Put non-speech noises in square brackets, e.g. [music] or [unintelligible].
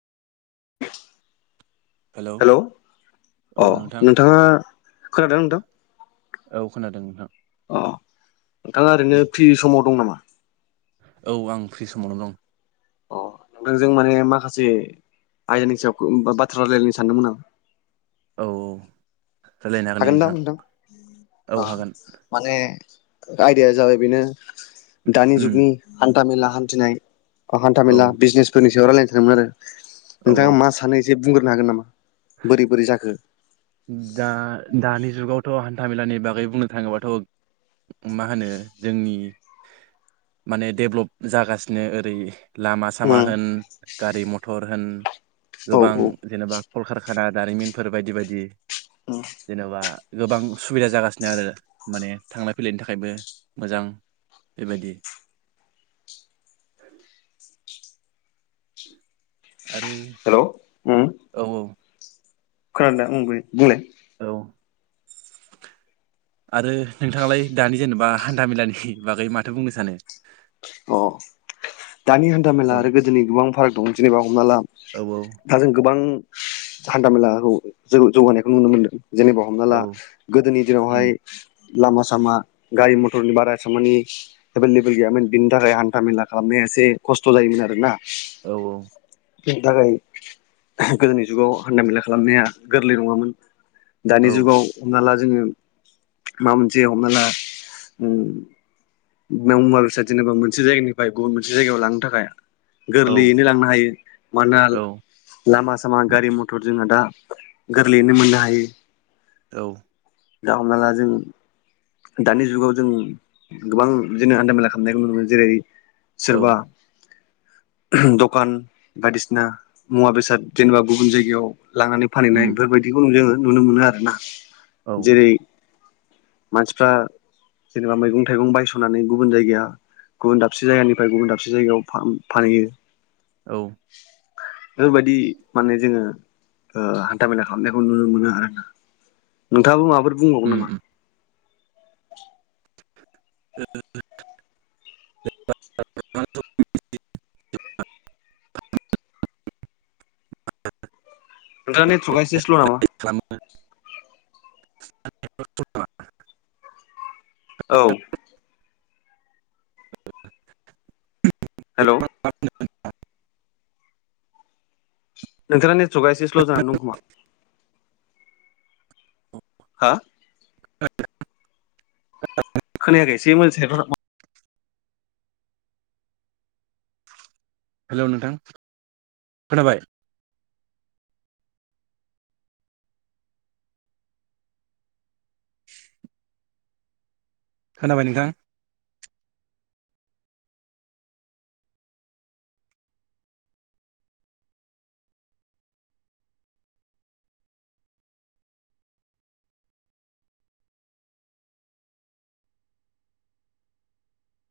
हेल' hello अ नोंथाङा खोनादों नोंथां? औ खोनादों नोंथां अ नोंथाङा ओरैनो फ्रि समाव दं नामा औ आं फ्रि समावनो दं अ नोंथां जों माने माखासे आयदानि सायाव बाथ्रा रायलायनो सानदोंमोन आं औ रायलायनो हागोन नै नोंथां औ अ हागोन माने आयदाया जाबाय बेनो दानि उम जुगनि हान्थाामेला हान्थिनाय औ हान्थामेला बिजनेसफोरनि सायाव रायलायनो थानोममोन आरो औ औ नोंथाङा मा सानो एसे बुंग्रोनो हागोन नामा बोरै बोरै जाखो दा दानि जुगावथ' हान्थाामेलानि बागै बुंनो थाङोबाथ' मा होनो जोंनि माने डेभ्लप जागासिनो ओरै लामा उम सामा होन गारि मथर होन औ गोबां औ जेनेबा कलकारखाना दारिमिनफोर बायदि बायदि [inaudible] जेनेबा गोबां सुबिदा जागासिनो आरो माने थांलाय फैलायनि थाखायबो मोजां बेबायदि आरो हेलौ उम औ औ खोनादों बुंलाय औ' आरो नोंथाङालाय दानि जेनेबा हान्थाामेलानि बागै माथो बुंनो सानो अ दानि हान्था मेला औ आरो गोदोनि गोबां फाराग दं जेनेबा हमना ला औ औ दा जों गोबां हान्था मेलाखौ जौगानायखौ नुनो मोनदों जेनेबा हमना औ ला गोदोनि दिनावहाय लामा सामा गारि मथरनि बारा एसेबांमानि एभेलेबेल गैयामोन बिनि थाखाय हान्था मेला खालामनाया एसे खस्थ' जायोमोन आरोना औ [inaudible] गोदोनि जुगाव हान्था मेला खालामनाया गोरलै नङामोन दानि औ जुगाव हमना ला जोङो माबा मोनसे हमना ला बे मबाइल बेस जेनेबा मोनसे जायगानिफ्राय गुबुन मोनसे जायगायाव लांनो थाखाय गोरलैयैनो लांनो हायो मानोना औ लामा सामा गारि मथर जोंहा दा गोरलैयैनो मोननो हायो औ दा हमना ला जों दानि जुगाव जों गोबां जदिनो हान्थामेला खालामनायखौ नुनो मोनो जेरै सोरबा दखान बायदिसिना मुवा बेसाद जेनेबा गुबुन जायगायाव लांनानैै फानहैनाय बेफोरबायदिखौ जोङो नुनो मोनो आरोना जेरै मानसिफ्रा जेनेबा मैगं थाइगं बायस'नानै गुबुन जायगाया गुबुन दाबसे जायगानिफ्राय गुबुन दाबसे जायगायाव फानहैयो। औ बेफोरबायदि माने जोङो हान्था मेला खालामनायखौ नुनो मोनो आरोना नोंथाङाबो माबफोर बुंबावगोन नामा? [unintelligible] [inaudible] नोंथांनि नेथगा एसे स्ल नामा खालामो। औ हेलौ [unintelligible] नोंथांना नेथगा इसे सल' जान नों दं खुुमा। हा? खोनायाखैसे मोन। हेल' नोंथां खोनाबाय। खोनाबाय नोंथां।